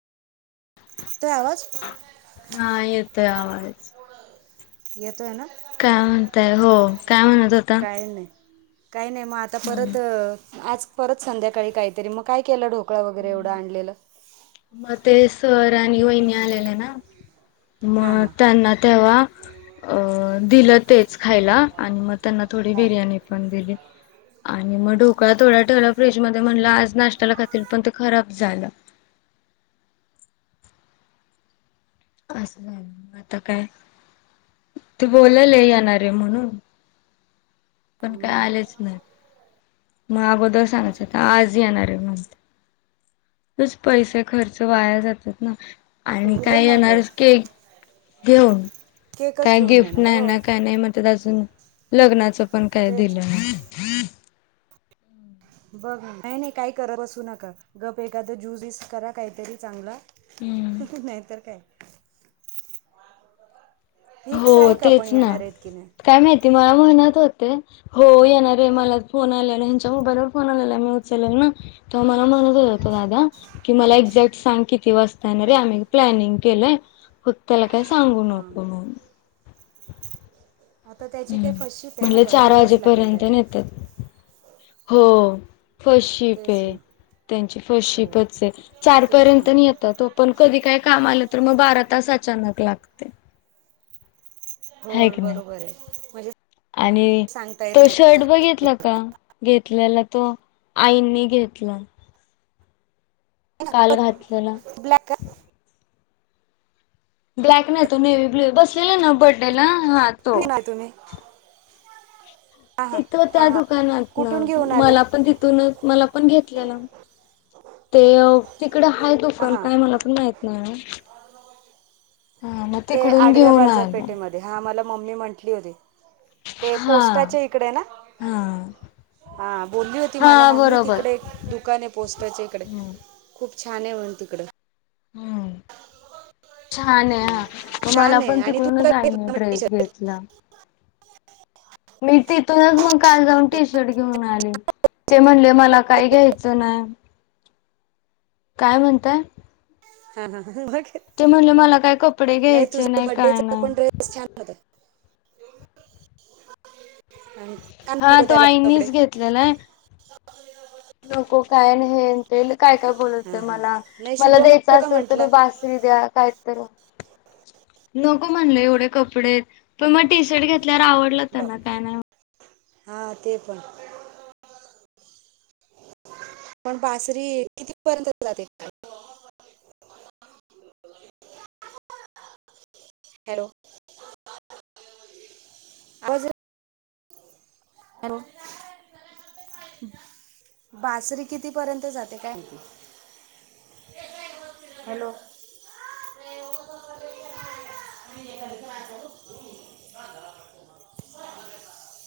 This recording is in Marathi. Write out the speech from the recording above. येतोय आवाज हा येतय आवाज येतोय ना काय म्हणताय हो काय म्हणत होता काय नाही काही नाही मग आता हम्म परत आज परत संध्याकाळी काहीतरी मग काय केलं डोक ह ते दादा वहिनी आले ना हां मग हां त्यांना तेव्हा दिलं तेच खायला आणि मग त्यांना थोडी बिर्याणी पण दिली ह आणि मग ढोकळा थोडा ठेवला फ्रीजमध्येध्ये म्हणलं आज नाश्त्याला खातील पण ते खराब झालं ह असं आता काय ते बोलायल येणारे म्हणून पण काय आलंच ना मग अबदल ते सांगायचंता आज येणार आहे म्हणत उगाच पैसे खर्च वाया जातात ना मस्त आणि तू हो काय ना गं येणारच के घेऊन केकच काय घेऊन गिफ्ट येणार नाही हो ना काय नाही म अजून लग्नाचं पण काय तेच दिलं नाही बघ नाही नाही काही करत बसू नका गप एखादं ज्यूस वस करा काहीतरी चांगला हम्म नाहीतर काय फिक्स आहे का आपण येणार आहेत की नाही ते मला म्हणत होते, हो येणार हाय मला फोन आलेला ह्यांच्या मोबाईलवर फोन आलेला. मी उचल तेव्हा मला म्हणत हो दादा कि हां मला एक्झॅक्ट सांग किती वाजता येणार हाय? हां आम्ही प्लॅनिंग केलंय. फक्त काय सांगू हां नको म्हणून. आता त्याची हम्म काही फर्स्ट शिप आहे ना, म्हटलं पण चार वेळच लागेल वाजेपर्यंत त्याला. नेतात हो फर्स्ट शिफ्ट तेच हे. ना त्यांची फर्स्ट हो शिफ्टच हाय चार तेच पर्यंत ना येतात ओ, पण कधी काय काम आलं तर मग बारा तास अचानक लागते. हो हाय की नाही? बरोबर आहे म्हणजे आणि सांगता येत तो नाही शर्ट बघितला का घेतलेला तो आईनी घेतला. काल घातलेला. ब्लॅक ब्लॅक नाही तो नेवी ब्लू बसलेला ना बर्थडेला हा तो. नाही तुम्ही हां हां तिथं त्या हां हां दुकानात ना कुठून घेऊन आले मला पण तिथूनच मला पण घेतलेलं. ते तिकडे हाय हां दुकान हां काय मला पण माहित नाही. हा मग ते तिकडून आडव्या घेऊन आलो बाजारपेठेमध्ये हा मला मम्मी म्हंटली होती. ते हा पोस्टाच्या इकडे ना? हा हा बोलली होती मला हा मम्मी. बरोबर तिकडे एक दुकान आहे पोस्टरचे इकडे. हम्म खूप छान आहे म्हण तिकडं. हम्म. छान आहे हा, हो मग मला छान आहे पण आणि तू तिकडूनच काय आईने घेतलं मग टी ड्रेस शर्ट घेतला. [inaudible] मी तिथूनच मग काल जाऊन टी शर्ट घेऊन आले. ते म्हणले मला काय घ्यायचं नाही. काय म्हणताय? हा, हा, हा, मग? ते म्हणले मला काय कपडे नाही घ्यायचे तुझा काय बड्डेचा पण नाही ड्रेस छान होता. का हा नको तो त्याला कपडे? आईनीच घेतलेला आहे नको काय नाही हे अन् ते काय काय बोलत हां होते हां मला. नाही मला ते शुभम द्यायचं नको का असेल तर म्हटला बासरी द्या. काय तर नको म्हणलं एवढे कपडे पण मग टी शर्ट घेत ल्यावर आवडला त्यांना. काय नाही म्ह हा ते पण पण बासरी कितीपर्यंत जाते. हॅलो. [unintelligible] हॅलो. बासरी कितीपर्यंत जाते काय? हॅलो. [unintelligible]